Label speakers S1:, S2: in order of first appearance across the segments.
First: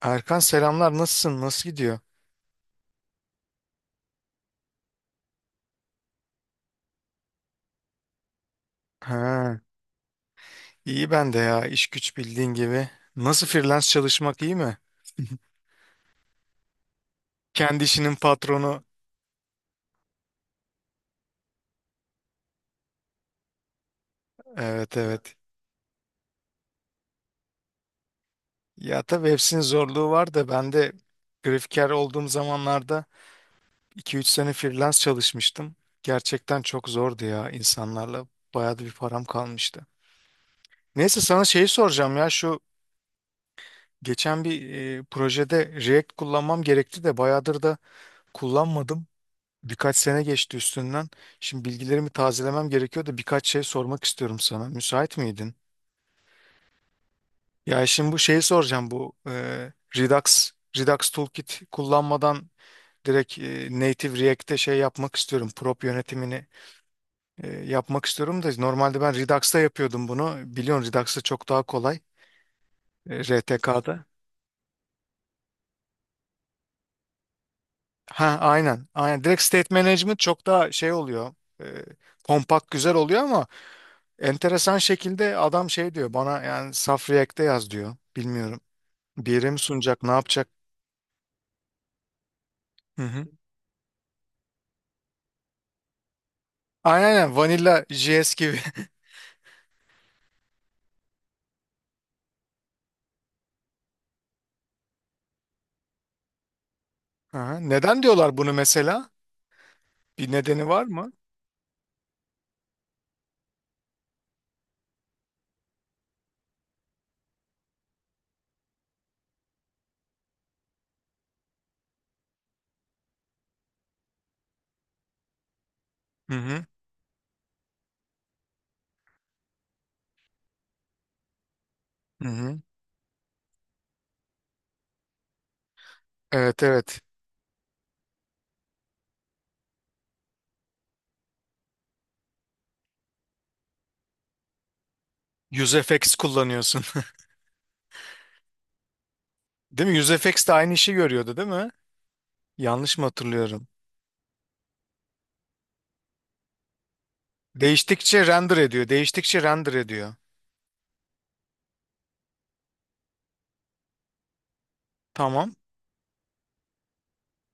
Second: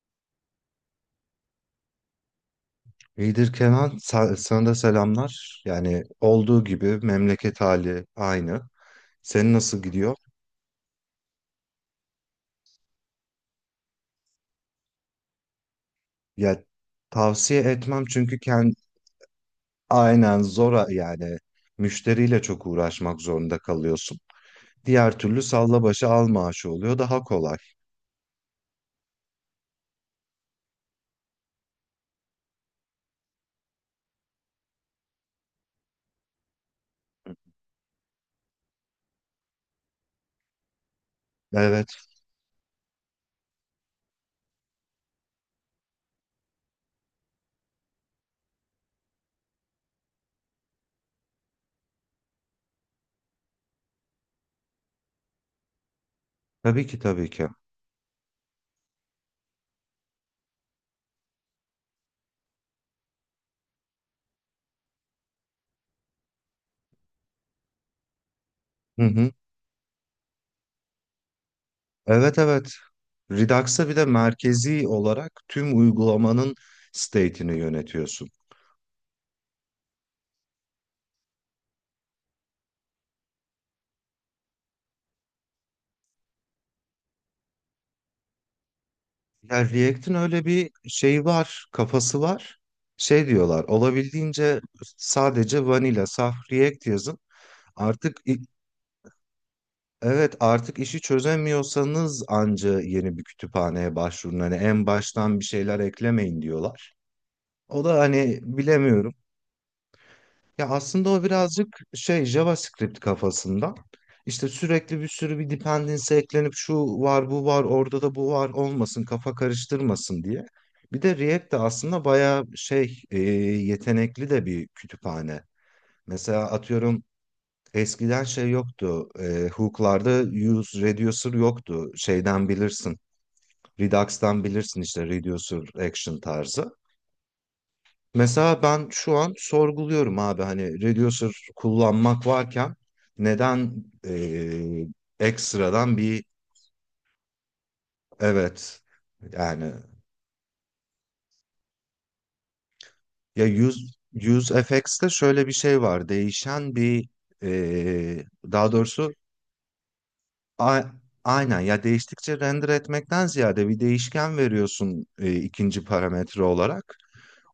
S1: Erkan selamlar, nasılsın, nasıl gidiyor?
S2: İyidir Kenan, sana da selamlar. Yani olduğu gibi memleket hali aynı. Senin
S1: Ha,
S2: nasıl gidiyor?
S1: iyi ben de ya, iş güç bildiğin gibi. Nasıl, freelance çalışmak iyi mi?
S2: Ya tavsiye
S1: Kendi
S2: etmem
S1: işinin
S2: çünkü kendi
S1: patronu.
S2: aynen zora yani müşteriyle çok uğraşmak zorunda kalıyorsun.
S1: Evet,
S2: Diğer
S1: evet.
S2: türlü salla başı al maaşı oluyor daha kolay.
S1: Ya tabii hepsinin zorluğu var da ben de grafiker olduğum zamanlarda 2-3 sene freelance çalışmıştım. Gerçekten çok zordu ya, insanlarla. Bayağı da bir param kalmıştı. Neyse, sana şeyi
S2: Evet,
S1: soracağım ya, şu geçen bir projede React kullanmam gerekti de bayağıdır da kullanmadım. Birkaç sene geçti üstünden. Şimdi bilgilerimi tazelemem gerekiyor da birkaç şey sormak istiyorum sana. Müsait miydin?
S2: tabii ki tabii ki.
S1: Ya şimdi bu şeyi soracağım, bu Redux Toolkit kullanmadan direkt Native React'te şey yapmak istiyorum. Prop yönetimini yapmak istiyorum da normalde
S2: Hı
S1: ben
S2: hı.
S1: Redux'ta yapıyordum bunu. Biliyorsun, Redux'ta çok daha kolay.
S2: Evet evet. Redux'a bir
S1: RTK'da.
S2: de merkezi olarak tüm uygulamanın state'ini yönetiyorsun.
S1: Ha, aynen. Aynen. Direkt State Management çok daha şey oluyor. E, kompakt güzel oluyor ama enteresan şekilde adam şey diyor bana, yani saf React'te yaz diyor. Bilmiyorum. Bir yere mi
S2: Ya
S1: sunacak, ne
S2: React'in öyle
S1: yapacak?
S2: bir şeyi var, kafası var.
S1: Hı
S2: Şey
S1: hı.
S2: diyorlar, olabildiğince sadece vanilla, saf React
S1: Aynen
S2: yazın.
S1: aynen, Vanilla
S2: Artık
S1: JS
S2: i-
S1: gibi.
S2: evet, artık işi çözemiyorsanız anca yeni bir kütüphaneye başvurun. Hani en baştan bir şeyler eklemeyin diyorlar.
S1: Aha.
S2: O da
S1: Neden diyorlar
S2: hani
S1: bunu mesela?
S2: bilemiyorum.
S1: Bir nedeni
S2: Ya
S1: var
S2: aslında
S1: mı?
S2: o birazcık şey JavaScript kafasında. İşte sürekli bir sürü dependency eklenip şu var bu var orada da bu var olmasın kafa karıştırmasın diye. Bir de React de aslında bayağı şey yetenekli de bir kütüphane.
S1: Hı
S2: Mesela
S1: hı.
S2: atıyorum eskiden şey yoktu. Hook'larda use reducer yoktu.
S1: Hı
S2: Şeyden
S1: hı.
S2: bilirsin. Redux'tan bilirsin işte reducer action
S1: Evet,
S2: tarzı.
S1: evet.
S2: Mesela ben şu an sorguluyorum abi hani Reducer kullanmak varken neden eee, ekstradan
S1: UseFX
S2: bir
S1: kullanıyorsun.
S2: evet yani
S1: Değil mi? UseFX de aynı işi görüyordu değil mi? Yanlış mı
S2: ya
S1: hatırlıyorum?
S2: use FX'te şöyle bir şey var, değişen bir
S1: Değiştikçe
S2: eee,
S1: render
S2: daha
S1: ediyor.
S2: doğrusu
S1: Değiştikçe render ediyor.
S2: a- aynen ya, değiştikçe render etmekten ziyade bir değişken veriyorsun
S1: Tamam.
S2: ikinci parametre olarak,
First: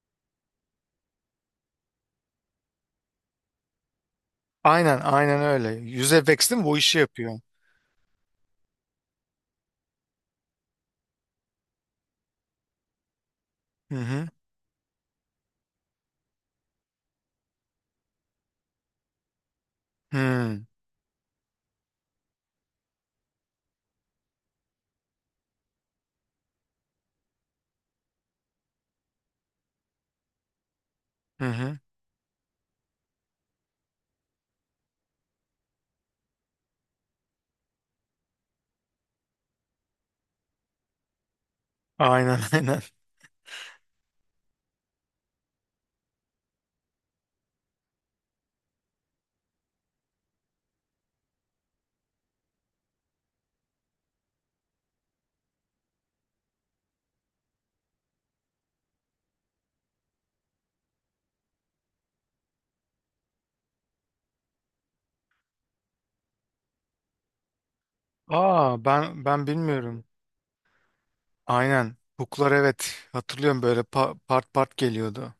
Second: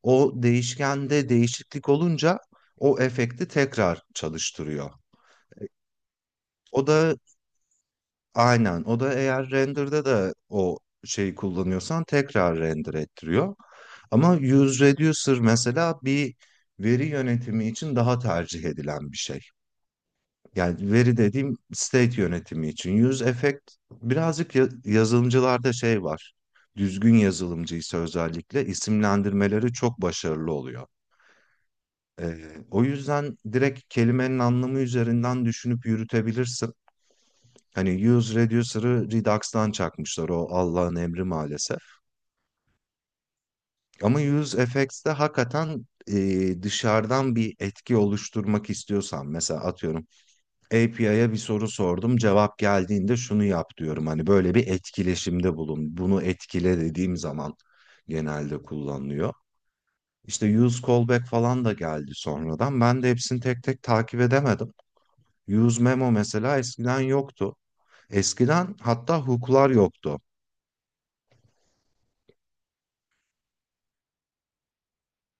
S2: o değişkende değişiklik olunca o efekti tekrar çalıştırıyor.
S1: Aynen aynen öyle. UseFX değil mi? Bu
S2: O
S1: işi
S2: da
S1: yapıyor.
S2: aynen. O da eğer render'da da o şeyi kullanıyorsan tekrar render ettiriyor.
S1: Hı hı.
S2: Ama use reducer mesela bir veri yönetimi için daha tercih edilen bir şey.
S1: Hı
S2: Yani veri dediğim state yönetimi için. Use effect birazcık yazılımcılarda şey var. Düzgün yazılımcıysa özellikle isimlendirmeleri çok başarılı oluyor.
S1: hı.
S2: Ee, O yüzden direkt kelimenin anlamı üzerinden düşünüp yürütebilirsin. Hani Use Reducer'ı Redux'tan çakmışlar o Allah'ın emri maalesef.
S1: Aynen, aynen.
S2: Ama UseFX'te hakikaten dışarıdan bir etki oluşturmak istiyorsan mesela atıyorum API'ye bir soru sordum, cevap geldiğinde şunu yap diyorum. Hani böyle bir etkileşimde bulun, bunu etkile dediğim zaman genelde kullanılıyor. İşte use callback falan da geldi sonradan. Ben de hepsini tek tek takip edemedim. Use memo mesela eskiden yoktu. Eskiden
S1: Aa,
S2: hatta
S1: ben
S2: hook'lar
S1: bilmiyorum.
S2: yoktu.
S1: Aynen. Hook'lar, evet. Hatırlıyorum, böyle part part geliyordu.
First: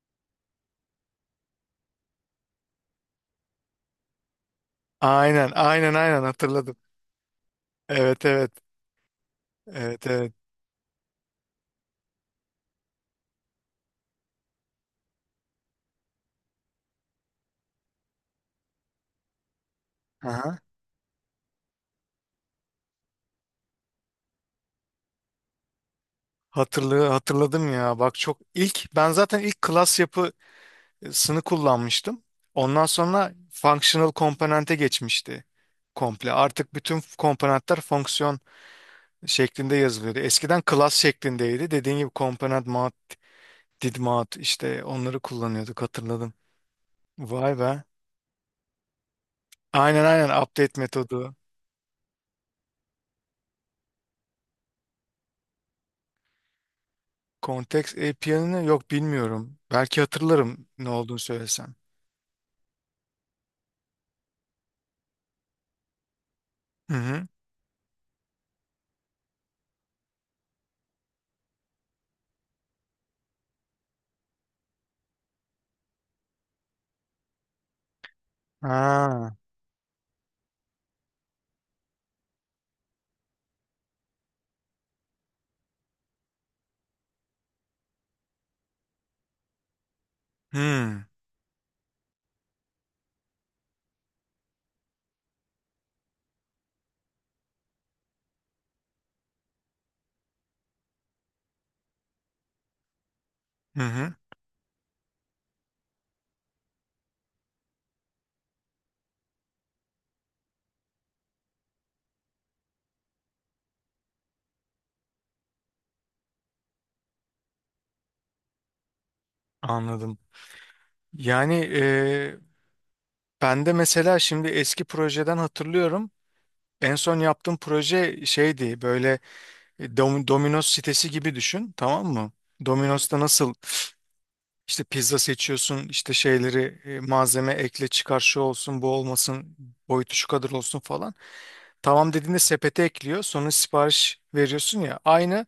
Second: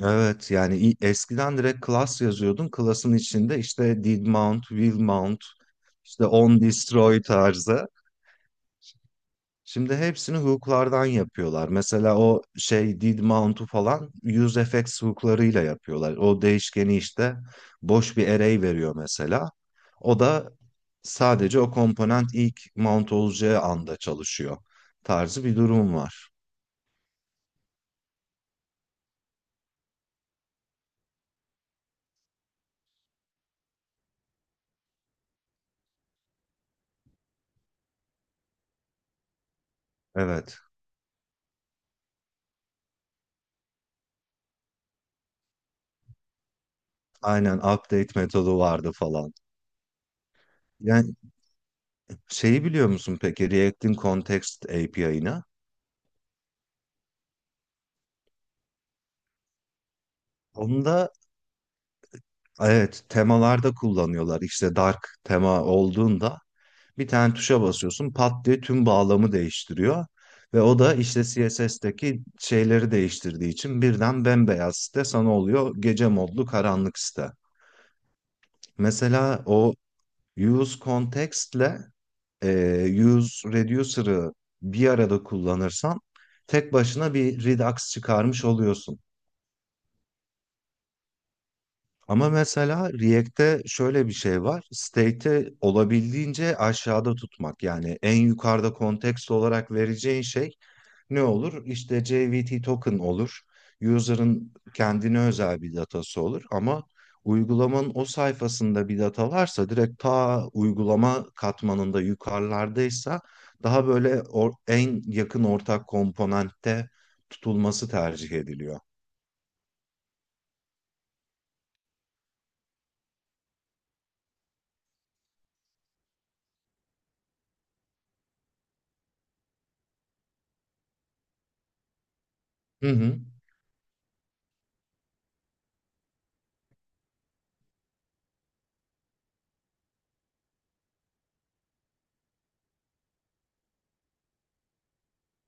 S2: Eskiden direkt class yazıyordun. Class'ın içinde işte did mount, will mount,
S1: Aynen, aynen, aynen,
S2: işte on
S1: hatırladım.
S2: destroy tarzı.
S1: Evet, evet.
S2: Şimdi
S1: Evet, evet.
S2: hepsini hook'lardan yapıyorlar. Mesela o şey did mount'u falan use useFX hook'larıyla yapıyorlar. O değişkeni işte boş bir array veriyor mesela. O da
S1: Aha.
S2: sadece o komponent ilk mount olacağı anda çalışıyor tarzı bir durum var.
S1: Hatırladım ya. Bak, çok ilk, ben zaten ilk class yapısını kullanmıştım. Ondan sonra functional komponente geçmişti komple. Artık bütün komponentler fonksiyon şeklinde yazılıyordu.
S2: Evet.
S1: Eskiden class şeklindeydi. Dediğin gibi, komponent mount, did mount, işte onları kullanıyorduk, hatırladım.
S2: Aynen
S1: Vay be.
S2: update metodu vardı falan.
S1: Aynen, aynen, update
S2: Yani
S1: metodu.
S2: şeyi biliyor musun peki React'in Context API'ını?
S1: Context API'ını, yok, bilmiyorum. Belki hatırlarım ne
S2: Onda
S1: olduğunu söylesem.
S2: evet, temalarda kullanıyorlar. İşte dark tema olduğunda
S1: Hı
S2: bir
S1: hı.
S2: tane tuşa basıyorsun, pat diye tüm bağlamı değiştiriyor. Ve o da işte CSS'teki şeyleri değiştirdiği için birden bembeyaz site sana oluyor gece modlu karanlık site.
S1: Ha.
S2: Mesela o use context'le e, use reducer'ı bir arada kullanırsan tek başına bir Redux çıkarmış oluyorsun.
S1: Hı.
S2: Ama mesela React'te şöyle bir şey var: state'i olabildiğince aşağıda tutmak. Yani en yukarıda kontekst olarak vereceğin şey ne olur? İşte JWT token olur.
S1: Hı hı.
S2: User'ın kendine özel bir datası olur. Ama uygulamanın o sayfasında bir data varsa direkt ta uygulama katmanında yukarılardaysa daha böyle en yakın ortak komponentte tutulması tercih ediliyor.
S1: Anladım. Yani ben de mesela şimdi eski projeden hatırlıyorum. En son yaptığım proje şeydi, böyle Domino's sitesi gibi düşün, tamam mı?
S2: Hı hı.
S1: Domino's'ta nasıl. İşte pizza seçiyorsun, işte şeyleri malzeme ekle çıkar, şu olsun bu olmasın, boyutu şu kadar olsun falan. Tamam dediğinde sepete ekliyor. Sonra sipariş veriyorsun ya. Aynı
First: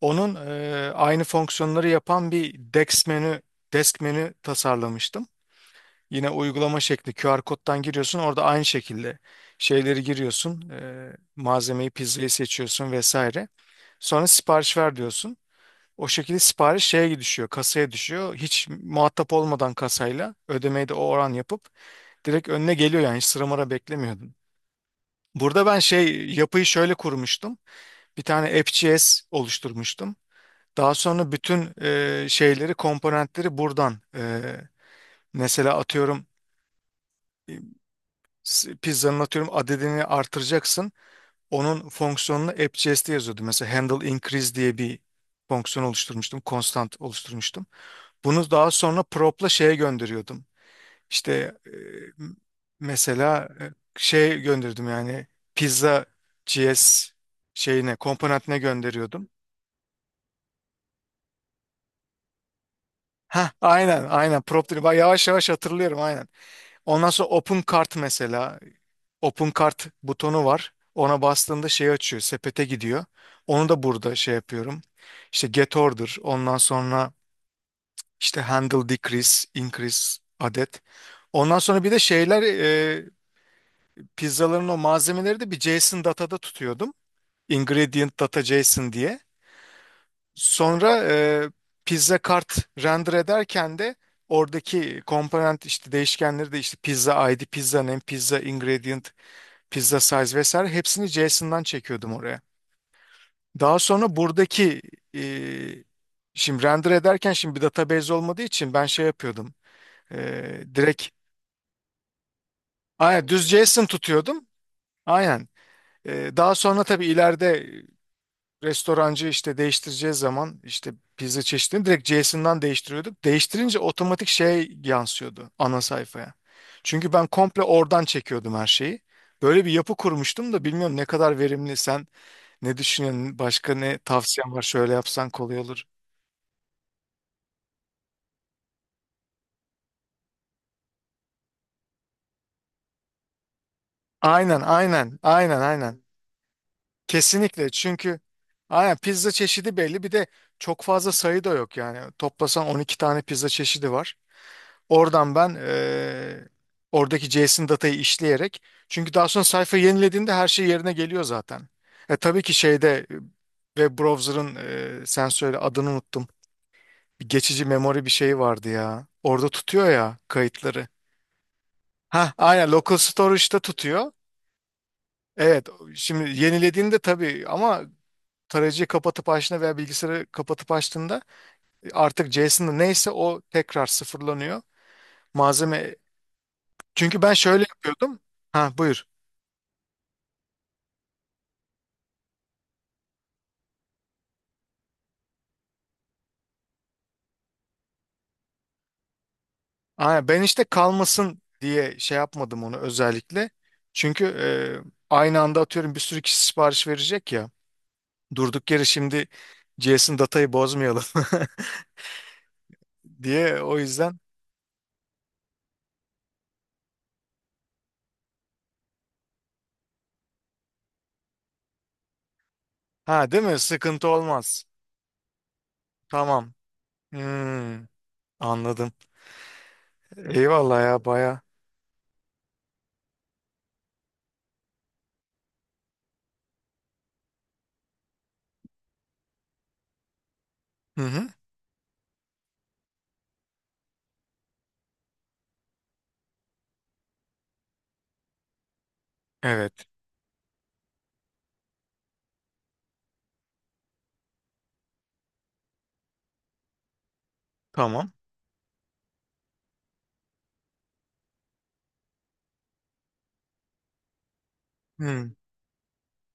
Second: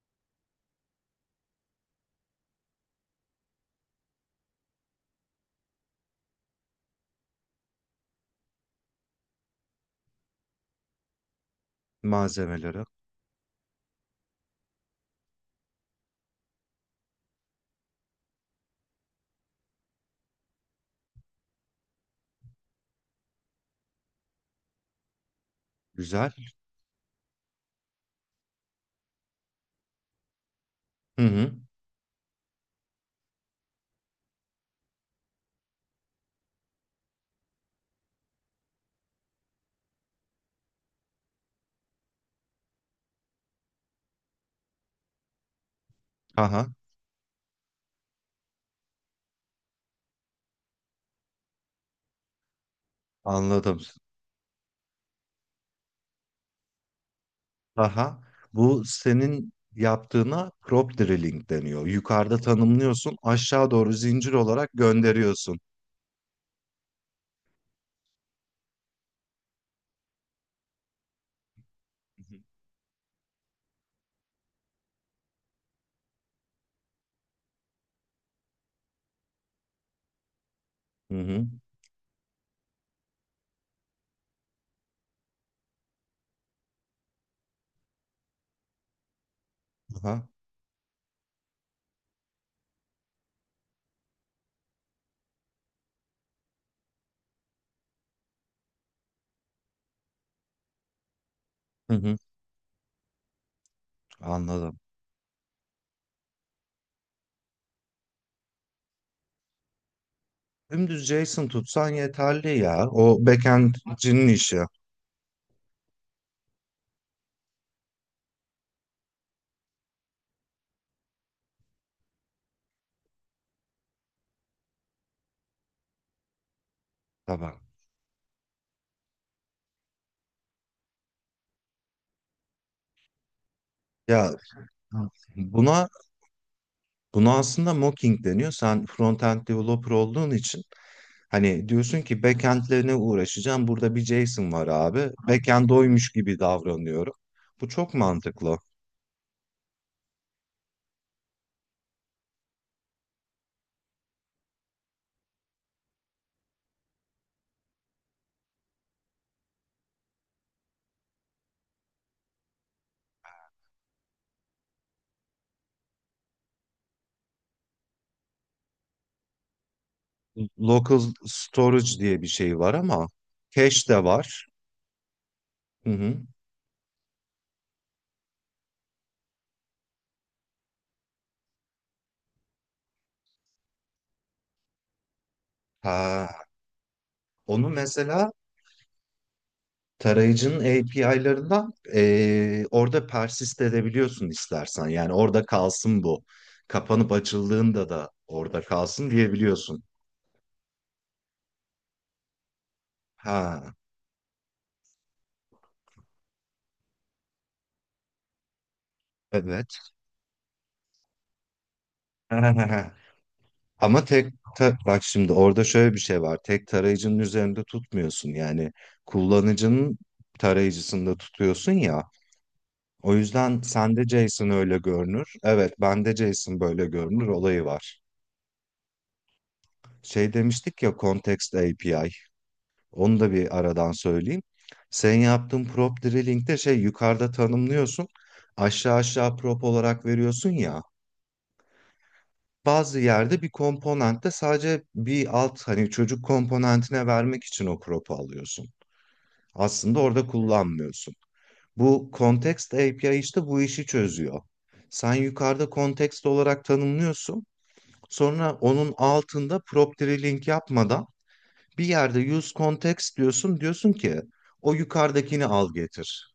S1: onun aynı fonksiyonları yapan bir desk menü, desk menü tasarlamıştım. Yine uygulama şekli, QR koddan giriyorsun. Orada aynı şekilde şeyleri giriyorsun. Malzemeyi, pizzayı
S2: Malzemeleri.
S1: seçiyorsun vesaire. Sonra sipariş ver diyorsun. O şekilde sipariş şeye düşüyor, kasaya düşüyor. Hiç muhatap olmadan kasayla ödemeyi de o oran yapıp direkt önüne geliyor, yani hiç sıra mara beklemiyordum. Burada ben şey,
S2: Güzel.
S1: yapıyı şöyle kurmuştum. Bir tane AppJS oluşturmuştum. Daha
S2: Hı
S1: sonra
S2: hı.
S1: bütün şeyleri, komponentleri buradan, mesela atıyorum e, pizzanın, atıyorum, adedini artıracaksın. Onun fonksiyonunu AppJS'te yazıyordu. Mesela handle increase diye bir fonksiyon oluşturmuştum,
S2: Aha,
S1: constant oluşturmuştum. Bunu daha sonra prop'la şeye gönderiyordum. İşte e, mesela
S2: anladım.
S1: şey gönderdim, yani pizza GS şeyine,
S2: Aha,
S1: komponentine
S2: bu
S1: gönderiyordum.
S2: senin yaptığına crop drilling deniyor. Yukarıda tanımlıyorsun,
S1: Ha
S2: aşağı doğru
S1: aynen,
S2: zincir
S1: aynen, prop
S2: olarak
S1: dedi. Bak, yavaş yavaş
S2: gönderiyorsun.
S1: hatırlıyorum, aynen. Ondan sonra open cart mesela, open cart butonu var. Ona bastığında şey açıyor, sepete gidiyor. Onu da burada şey yapıyorum. İşte get order, ondan sonra işte handle decrease, increase adet.
S2: Hı hı.
S1: Ondan sonra bir de şeyler. Pizzaların o malzemeleri de bir JSON datada tutuyordum. Ingredient data JSON diye.
S2: Aha.
S1: Sonra pizza kart render ederken de oradaki komponent işte değişkenleri de, işte pizza ID, pizza name, pizza ingredient, pizza size vesaire hepsini JSON'dan
S2: Hı
S1: çekiyordum
S2: hı.
S1: oraya. Daha sonra
S2: Anladım.
S1: buradaki e, şimdi render ederken, şimdi bir database olmadığı için ben şey yapıyordum. E,
S2: Dümdüz
S1: direkt
S2: JSON tutsan yeterli ya. O
S1: aynen, düz JSON
S2: backend'cinin
S1: tutuyordum.
S2: işi.
S1: Aynen. Daha sonra tabii ileride restorancı işte değiştireceği zaman işte pizza çeşidini direkt Jason'dan değiştiriyorduk. Değiştirince otomatik şey yansıyordu ana sayfaya. Çünkü ben
S2: Tamam.
S1: komple oradan çekiyordum her şeyi. Böyle bir yapı kurmuştum da bilmiyorum ne kadar verimli, sen ne düşünüyorsun, başka ne
S2: Ya
S1: tavsiyen var, şöyle yapsan kolay olur.
S2: buna Buna aslında mocking deniyor. Sen front-end developer olduğun için hani diyorsun ki backend'lerine uğraşacağım. Burada bir JSON
S1: Aynen,
S2: var abi.
S1: aynen, aynen,
S2: Backend
S1: aynen.
S2: oymuş gibi davranıyorum. Bu
S1: Kesinlikle,
S2: çok
S1: çünkü
S2: mantıklı.
S1: aynen pizza çeşidi belli, bir de çok fazla sayı da yok yani. Toplasan 12 tane pizza çeşidi var. Oradan ben, oradaki JSON datayı işleyerek, çünkü daha sonra sayfa yenilediğinde her şey yerine geliyor zaten. Tabii ki şeyde, web browser'ın sen söyle, adını unuttum. Bir geçici memori bir şeyi vardı ya. Orada tutuyor ya kayıtları.
S2: Local storage diye
S1: Ha,
S2: bir şey
S1: aynen,
S2: var
S1: local
S2: ama
S1: storage'da
S2: cache de
S1: tutuyor.
S2: var.
S1: Evet,
S2: Hı hı.
S1: şimdi yenilediğinde tabii ama tarayıcıyı kapatıp açtığında veya bilgisayarı kapatıp açtığında artık JSON'da neyse o tekrar sıfırlanıyor. Malzeme,
S2: Ha,
S1: çünkü ben şöyle
S2: onu
S1: yapıyordum.
S2: mesela
S1: Ha, buyur.
S2: tarayıcının API'larından orada persist edebiliyorsun istersen. Yani orada kalsın bu. Kapanıp açıldığında da orada kalsın diyebiliyorsun.
S1: Aynen, ben işte kalmasın diye şey yapmadım onu özellikle.
S2: Ha,
S1: Çünkü aynı anda atıyorum bir sürü kişi sipariş verecek ya. Durduk yere şimdi
S2: evet.
S1: JSON datayı bozmayalım diye, o
S2: Ama
S1: yüzden.
S2: bak şimdi orada şöyle bir şey var. Tek tarayıcının üzerinde tutmuyorsun. Yani kullanıcının tarayıcısında tutuyorsun ya. O
S1: Ha, değil mi?
S2: yüzden sende
S1: Sıkıntı
S2: JSON
S1: olmaz.
S2: öyle görünür, evet, bende
S1: Tamam.
S2: JSON böyle görünür olayı
S1: Hmm,
S2: var.
S1: anladım.
S2: Şey
S1: Eyvallah
S2: demiştik ya,
S1: ya, baya.
S2: Context API. Onu da bir aradan söyleyeyim. Sen yaptığın prop drilling'de şey yukarıda tanımlıyorsun. Aşağı aşağı prop olarak veriyorsun ya.
S1: Hı hı.
S2: Bazı yerde bir komponentte sadece bir alt hani çocuk komponentine vermek için o crop'u alıyorsun.
S1: Evet.
S2: Aslında orada kullanmıyorsun. Bu Context API işte bu işi çözüyor. Sen yukarıda context olarak tanımlıyorsun.
S1: Tamam.
S2: Sonra onun altında property link yapmadan bir yerde use context diyorsun. Diyorsun ki o
S1: Hı.
S2: yukarıdakini al getir.